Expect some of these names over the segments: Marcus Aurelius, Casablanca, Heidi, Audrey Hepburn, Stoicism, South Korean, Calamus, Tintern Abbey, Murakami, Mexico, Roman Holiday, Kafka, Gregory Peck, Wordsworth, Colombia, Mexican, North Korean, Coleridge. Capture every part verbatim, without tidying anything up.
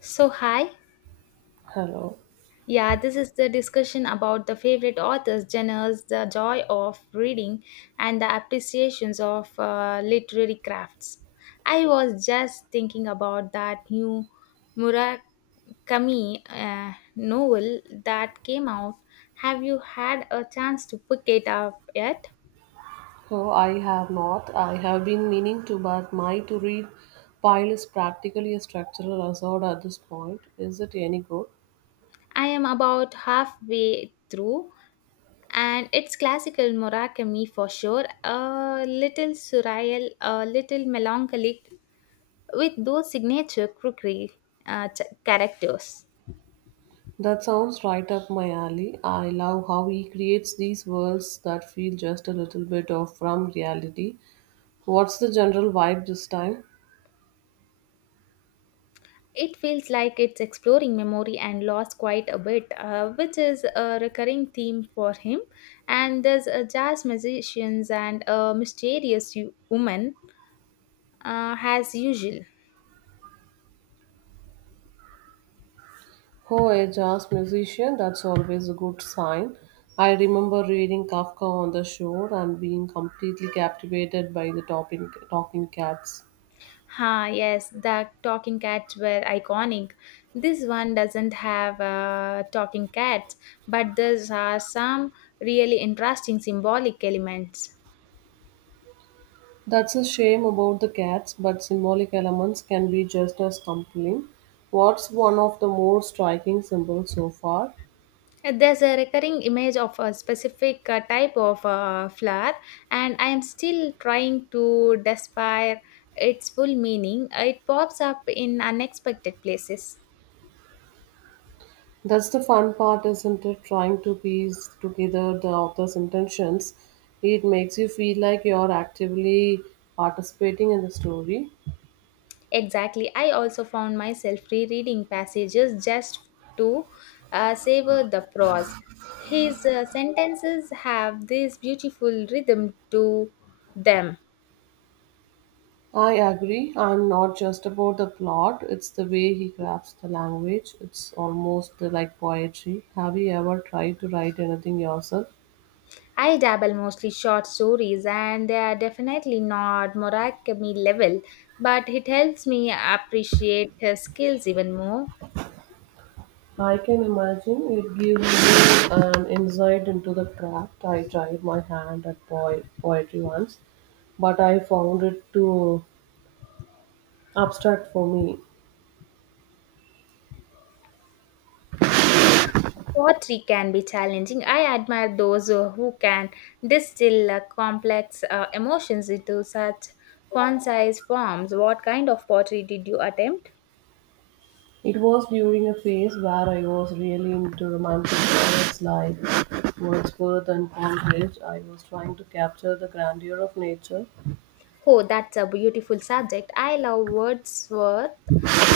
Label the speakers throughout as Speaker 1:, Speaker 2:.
Speaker 1: So, hi.
Speaker 2: Hello.
Speaker 1: Yeah, this is the discussion about the favorite authors, genres, the joy of reading, and the appreciations of uh, literary crafts. I was just thinking about that new Murakami uh, novel that came out. Have you had a chance to pick it up yet?
Speaker 2: No, I have not. I have been meaning to, but my to read pile is practically a structural hazard at this point. Is it any good?
Speaker 1: I am about halfway through, and it's classical Murakami for sure. A little surreal, a little melancholic, with those signature crookery uh, ch- characters.
Speaker 2: That sounds right up my alley. I love how he creates these worlds that feel just a little bit off from reality. What's the general vibe this time?
Speaker 1: It feels like it's exploring memory and loss quite a bit, uh, which is a recurring theme for him. And there's a jazz musicians and a mysterious u- woman uh, as usual.
Speaker 2: Oh, a jazz musician, that's always a good sign. I remember reading Kafka on the Shore and being completely captivated by the talking, talking cats.
Speaker 1: Ha, yes, the talking cats were iconic. This one doesn't have uh, talking cats, but there are some really interesting symbolic elements.
Speaker 2: That's a shame about the cats, but symbolic elements can be just as compelling. What's one of the more striking symbols so far?
Speaker 1: Uh, There's a recurring image of a specific uh, type of uh, flower, and I am still trying to despair its full meaning. Uh, It pops up in unexpected places.
Speaker 2: That's the fun part, isn't it? Trying to piece together the author's intentions. It makes you feel like you're actively participating in the story.
Speaker 1: Exactly. I also found myself rereading passages just to uh, savor the prose. His uh, sentences have this beautiful rhythm to them.
Speaker 2: I agree. I'm not just about the plot, it's the way he crafts the language. It's almost like poetry. Have you ever tried to write anything yourself?
Speaker 1: I dabble mostly short stories, and they are definitely not Murakami level, but it helps me appreciate his skills even more.
Speaker 2: I can imagine it gives you an insight into the craft. I tried my hand at po- poetry once, but I found it too abstract for me.
Speaker 1: Poetry can be challenging. I admire those uh, who can distill uh, complex uh, emotions into such concise forms. What kind of poetry did you attempt?
Speaker 2: It was during a phase where I was really into romantic poets like Wordsworth and Coleridge. I was trying to capture the grandeur of nature.
Speaker 1: Oh, that's a beautiful subject. I love Wordsworth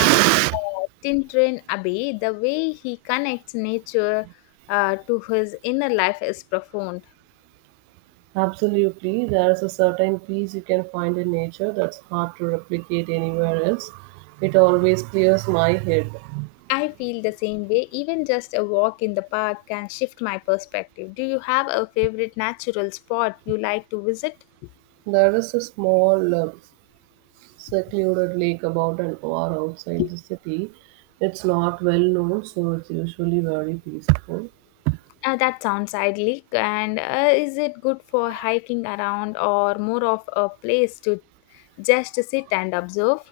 Speaker 1: and uh, Tintrin Abbey. The way he connects nature uh, to his inner life is profound.
Speaker 2: Absolutely, there is a certain peace you can find in nature that's hard to replicate anywhere else. It always clears my head.
Speaker 1: I feel the same way. Even just a walk in the park can shift my perspective. Do you have a favorite natural spot you like to visit?
Speaker 2: There is a small, uh, secluded lake about an hour outside the city. It's not well known, so it's usually very peaceful.
Speaker 1: Uh, that sounds idyllic. And uh, is it good for hiking around or more of a place to just sit and observe?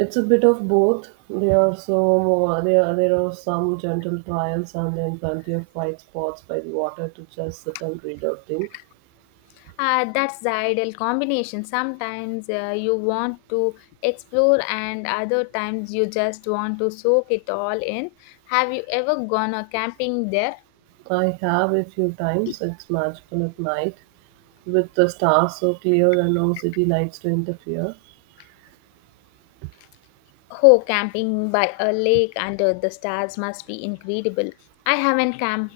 Speaker 2: It's a bit of both. There are so more, there there are some gentle trials and then plenty of quiet spots by the water to just sit and read or think.
Speaker 1: Uh, that's the ideal combination. Sometimes uh, you want to explore, and other times you just want to soak it all in. Have you ever gone a camping there?
Speaker 2: I have a few times. It's magical at night with the stars so clear and no city lights to interfere.
Speaker 1: Oh, camping by a lake under the stars must be incredible. I haven't camped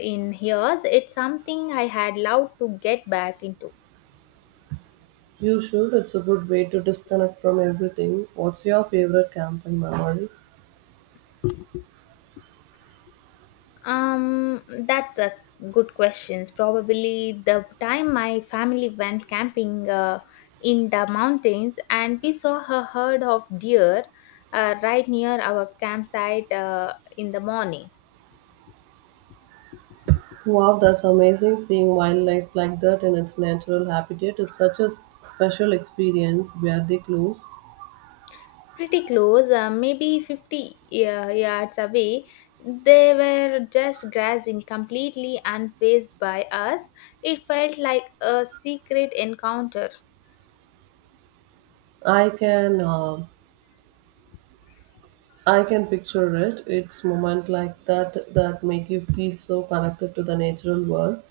Speaker 1: in years. It's something I had loved to get back into.
Speaker 2: You should. It's a good way to disconnect from everything. What's your favorite camping memory?
Speaker 1: Um, that's a good question. Probably the time my family went camping uh, in the mountains and we saw a herd of deer uh, right near our campsite uh, in the morning.
Speaker 2: Wow, that's amazing seeing wildlife like that in its natural habitat. Is such a s- special experience where they close.
Speaker 1: Pretty close, uh, maybe fifty uh, yards away. They were just grazing completely unfazed by us. It felt like a secret encounter.
Speaker 2: I can uh, I can picture it. It's moment like that that make you feel so connected to the natural world.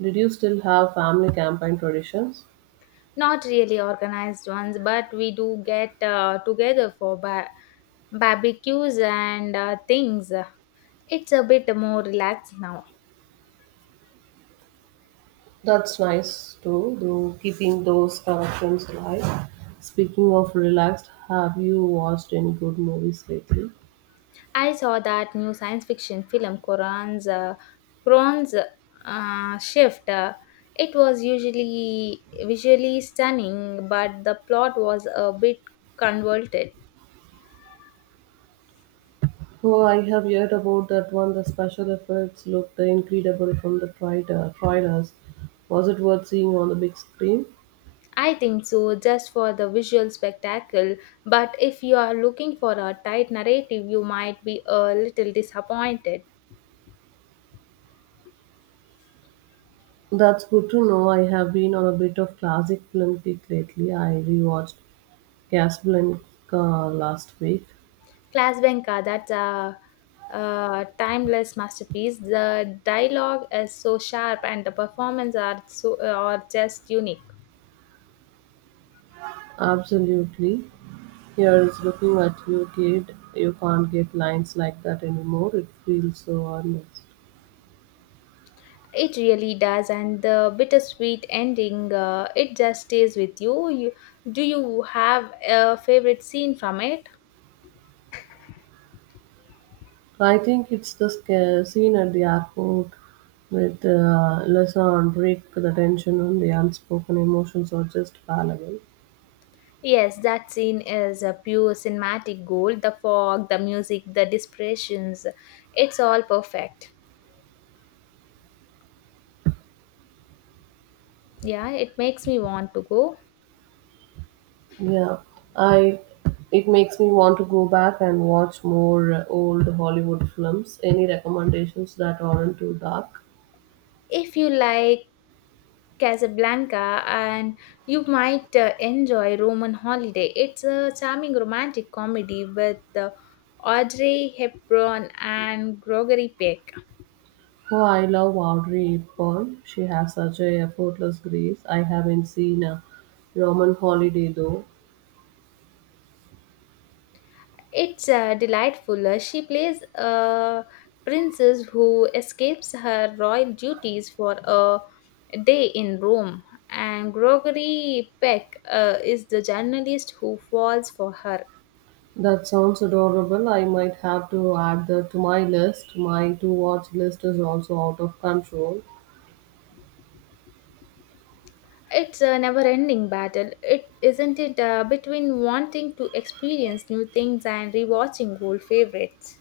Speaker 2: Did you still have family camping traditions?
Speaker 1: Not really organized ones, but we do get uh, together for ba- barbecues and uh, things. It's a bit more relaxed now.
Speaker 2: That's nice too, though, keeping those connections alive. Speaking of relaxed, have you watched any good movies lately?
Speaker 1: I saw that new science fiction film, Quran's, uh, Quran's uh, Shift. Uh, it was usually visually stunning, but the plot was a bit convoluted.
Speaker 2: Oh, I have heard about that one. The special effects looked incredible from the trailer, trailers. Was it worth seeing on the big screen?
Speaker 1: I think so, just for the visual spectacle. But if you are looking for a tight narrative, you might be a little disappointed.
Speaker 2: That's good to know. I have been on a bit of classic film kick lately. I rewatched Casablanca last week.
Speaker 1: Class Klasbenka, that's a, a timeless masterpiece. The dialogue is so sharp and the performance are so are just unique.
Speaker 2: Absolutely. Here's looking at you, kid. You can't get lines like that anymore. It feels so honest.
Speaker 1: It really does, and the bittersweet ending, uh, it just stays with you. you. Do you have a favorite scene from it?
Speaker 2: I think it's the sca- scene at the airport with uh, Lisa on break. The tension and the unspoken emotions are just palpable.
Speaker 1: Yes, that scene is a pure cinematic gold. The fog, the music, the dispersions, it's all perfect. Yeah, it makes me want to go.
Speaker 2: Yeah, I. It makes me want to go back and watch more uh, old Hollywood films. Any recommendations that aren't too dark?
Speaker 1: If you like Casablanca, and you might uh, enjoy Roman Holiday. It's a charming romantic comedy with uh, Audrey Hepburn and Gregory Peck.
Speaker 2: Oh, I love Audrey Hepburn. She has such a effortless grace. I haven't seen a Roman holiday though.
Speaker 1: It's uh, delightful. Uh, She plays a princess who escapes her royal duties for a day in Rome, and Gregory Peck uh, is the journalist who falls for her.
Speaker 2: That sounds adorable. I might have to add that to my list. My to watch list is also out of control.
Speaker 1: It's a never ending battle, it, isn't it? Uh, between wanting to experience new things and rewatching old favorites.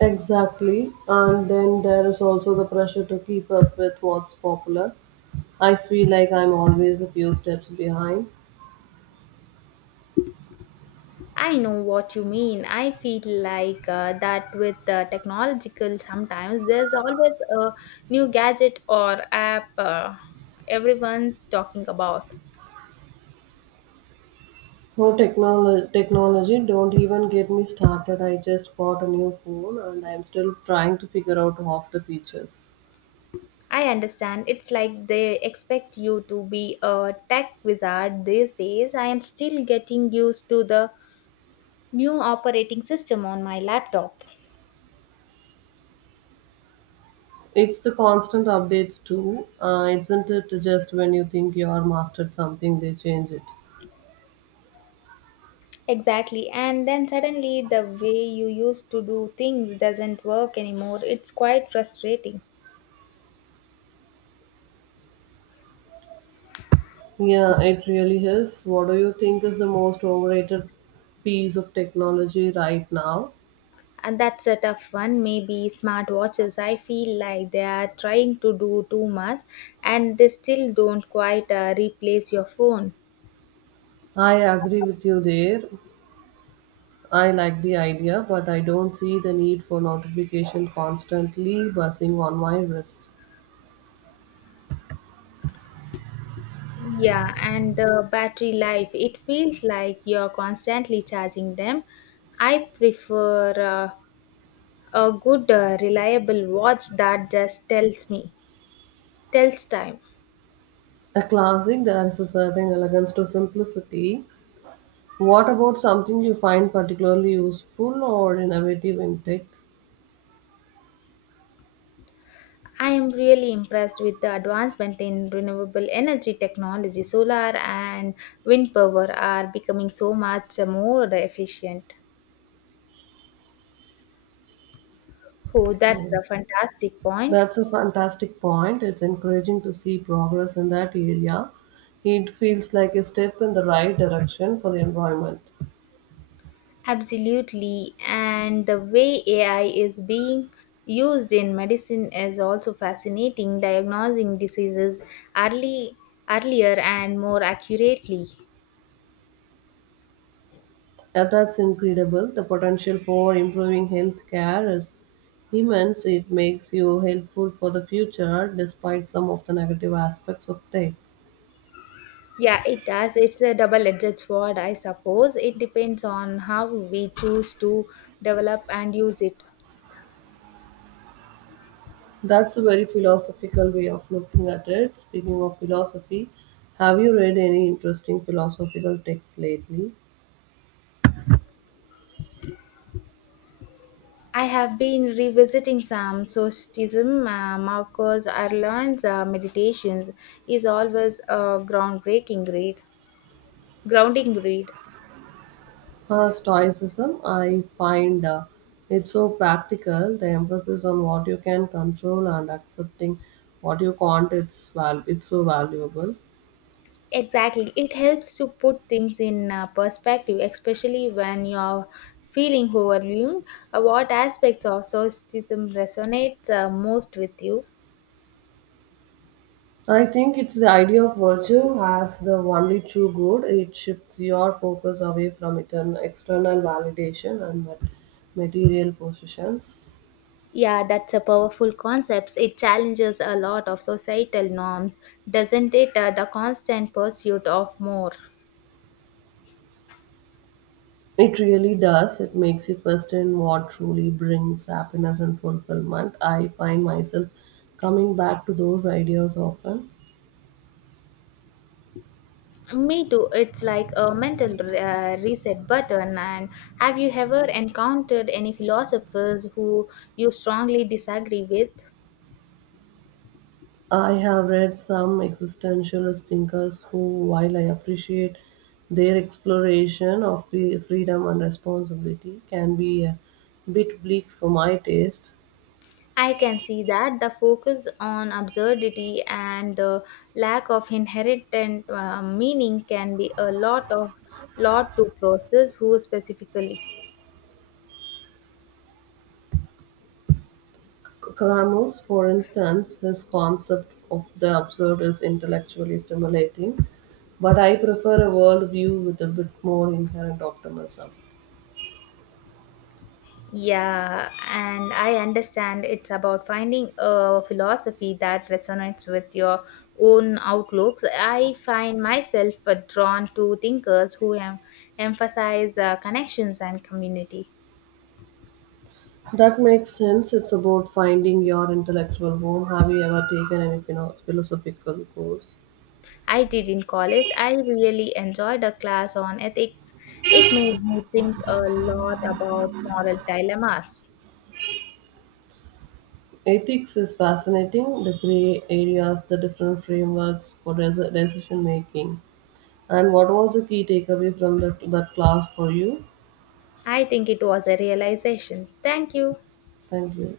Speaker 2: Exactly. And then there is also the pressure to keep up with what's popular. I feel like I'm always a few steps behind.
Speaker 1: I know what you mean. I feel like uh, that with the technological, sometimes there's always a new gadget or app uh, everyone's talking about.
Speaker 2: Oh, technology, technology, don't even get me started. I just bought a new phone and I'm still trying to figure out half the features.
Speaker 1: I understand. It's like they expect you to be a tech wizard these days. I am still getting used to the new operating system on my laptop.
Speaker 2: It's the constant updates too, uh, isn't it? Just when you think you are mastered something, they change it.
Speaker 1: Exactly. And then suddenly the way you used to do things doesn't work anymore. It's quite frustrating.
Speaker 2: Yeah, it really is. What do you think is the most overrated piece of technology right now?
Speaker 1: And that's a tough one. Maybe smartwatches. I feel like they are trying to do too much and they still don't quite uh, replace your phone.
Speaker 2: I agree with you there. I like the idea, but I don't see the need for notification constantly buzzing on my wrist.
Speaker 1: Yeah, and the battery life. It feels like you're constantly charging them. I prefer uh, a good, uh, reliable watch that just tells me, tells time.
Speaker 2: A classic, there is a certain elegance to simplicity. What about something you find particularly useful or innovative in tech?
Speaker 1: I am really impressed with the advancement in renewable energy technology. Solar and wind power are becoming so much more efficient. Oh, that's
Speaker 2: Yeah.
Speaker 1: a fantastic point.
Speaker 2: That's a fantastic point. It's encouraging to see progress in that area. It feels like a step in the right direction for the environment.
Speaker 1: Absolutely. And the way A I is being used in medicine is also fascinating, diagnosing diseases early, earlier and more accurately.
Speaker 2: Uh, That's incredible. The potential for improving healthcare is immense. It makes you helpful for the future despite some of the negative aspects of tech.
Speaker 1: Yeah, it does. It's a double-edged sword, I suppose. It depends on how we choose to develop and use it.
Speaker 2: That's a very philosophical way of looking at it. Speaking of philosophy, have you read any interesting philosophical texts lately?
Speaker 1: I have been revisiting some Stoicism, uh, Marcus Aurelian's uh, meditations is always a groundbreaking read. Grounding read.
Speaker 2: Uh, Stoicism, I find uh, it so practical. The emphasis on what you can control and accepting what you can't, it's, val- it's so valuable.
Speaker 1: Exactly. It helps to put things in uh, perspective, especially when you're feeling overwhelmed. Uh, what aspects of Stoicism resonates uh, most with you?
Speaker 2: I think it's the idea of virtue as the only true good. It shifts your focus away from etern- external validation and mat- material possessions.
Speaker 1: Yeah, that's a powerful concept. It challenges a lot of societal norms, doesn't it? Uh, the constant pursuit of more.
Speaker 2: It really does. It makes you question what truly brings happiness and fulfillment. I find myself coming back to those ideas often.
Speaker 1: Me too. It's like a mental uh, reset button. And have you ever encountered any philosophers who you strongly disagree with?
Speaker 2: I have read some existentialist thinkers who, while I appreciate their exploration of free- freedom and responsibility, can be a bit bleak for my taste.
Speaker 1: I can see that the focus on absurdity and the lack of inherent uh, meaning can be a lot of lot to process who specifically.
Speaker 2: Calamus, for instance, his concept of the absurd is intellectually stimulating, but I prefer a world view with a bit more inherent optimism.
Speaker 1: Yeah, and I understand it's about finding a philosophy that resonates with your own outlooks. I find myself uh, drawn to thinkers who em- emphasize uh, connections and community.
Speaker 2: That makes sense. It's about finding your intellectual home. Have you ever taken any philo- philosophical course?
Speaker 1: I did in college. I really enjoyed a class on ethics. It made me think a lot about moral dilemmas.
Speaker 2: Ethics is fascinating, the gray areas, the different frameworks for desi- decision making. And what was the key takeaway from that, that class for you?
Speaker 1: I think it was a realization. Thank you.
Speaker 2: Thank you.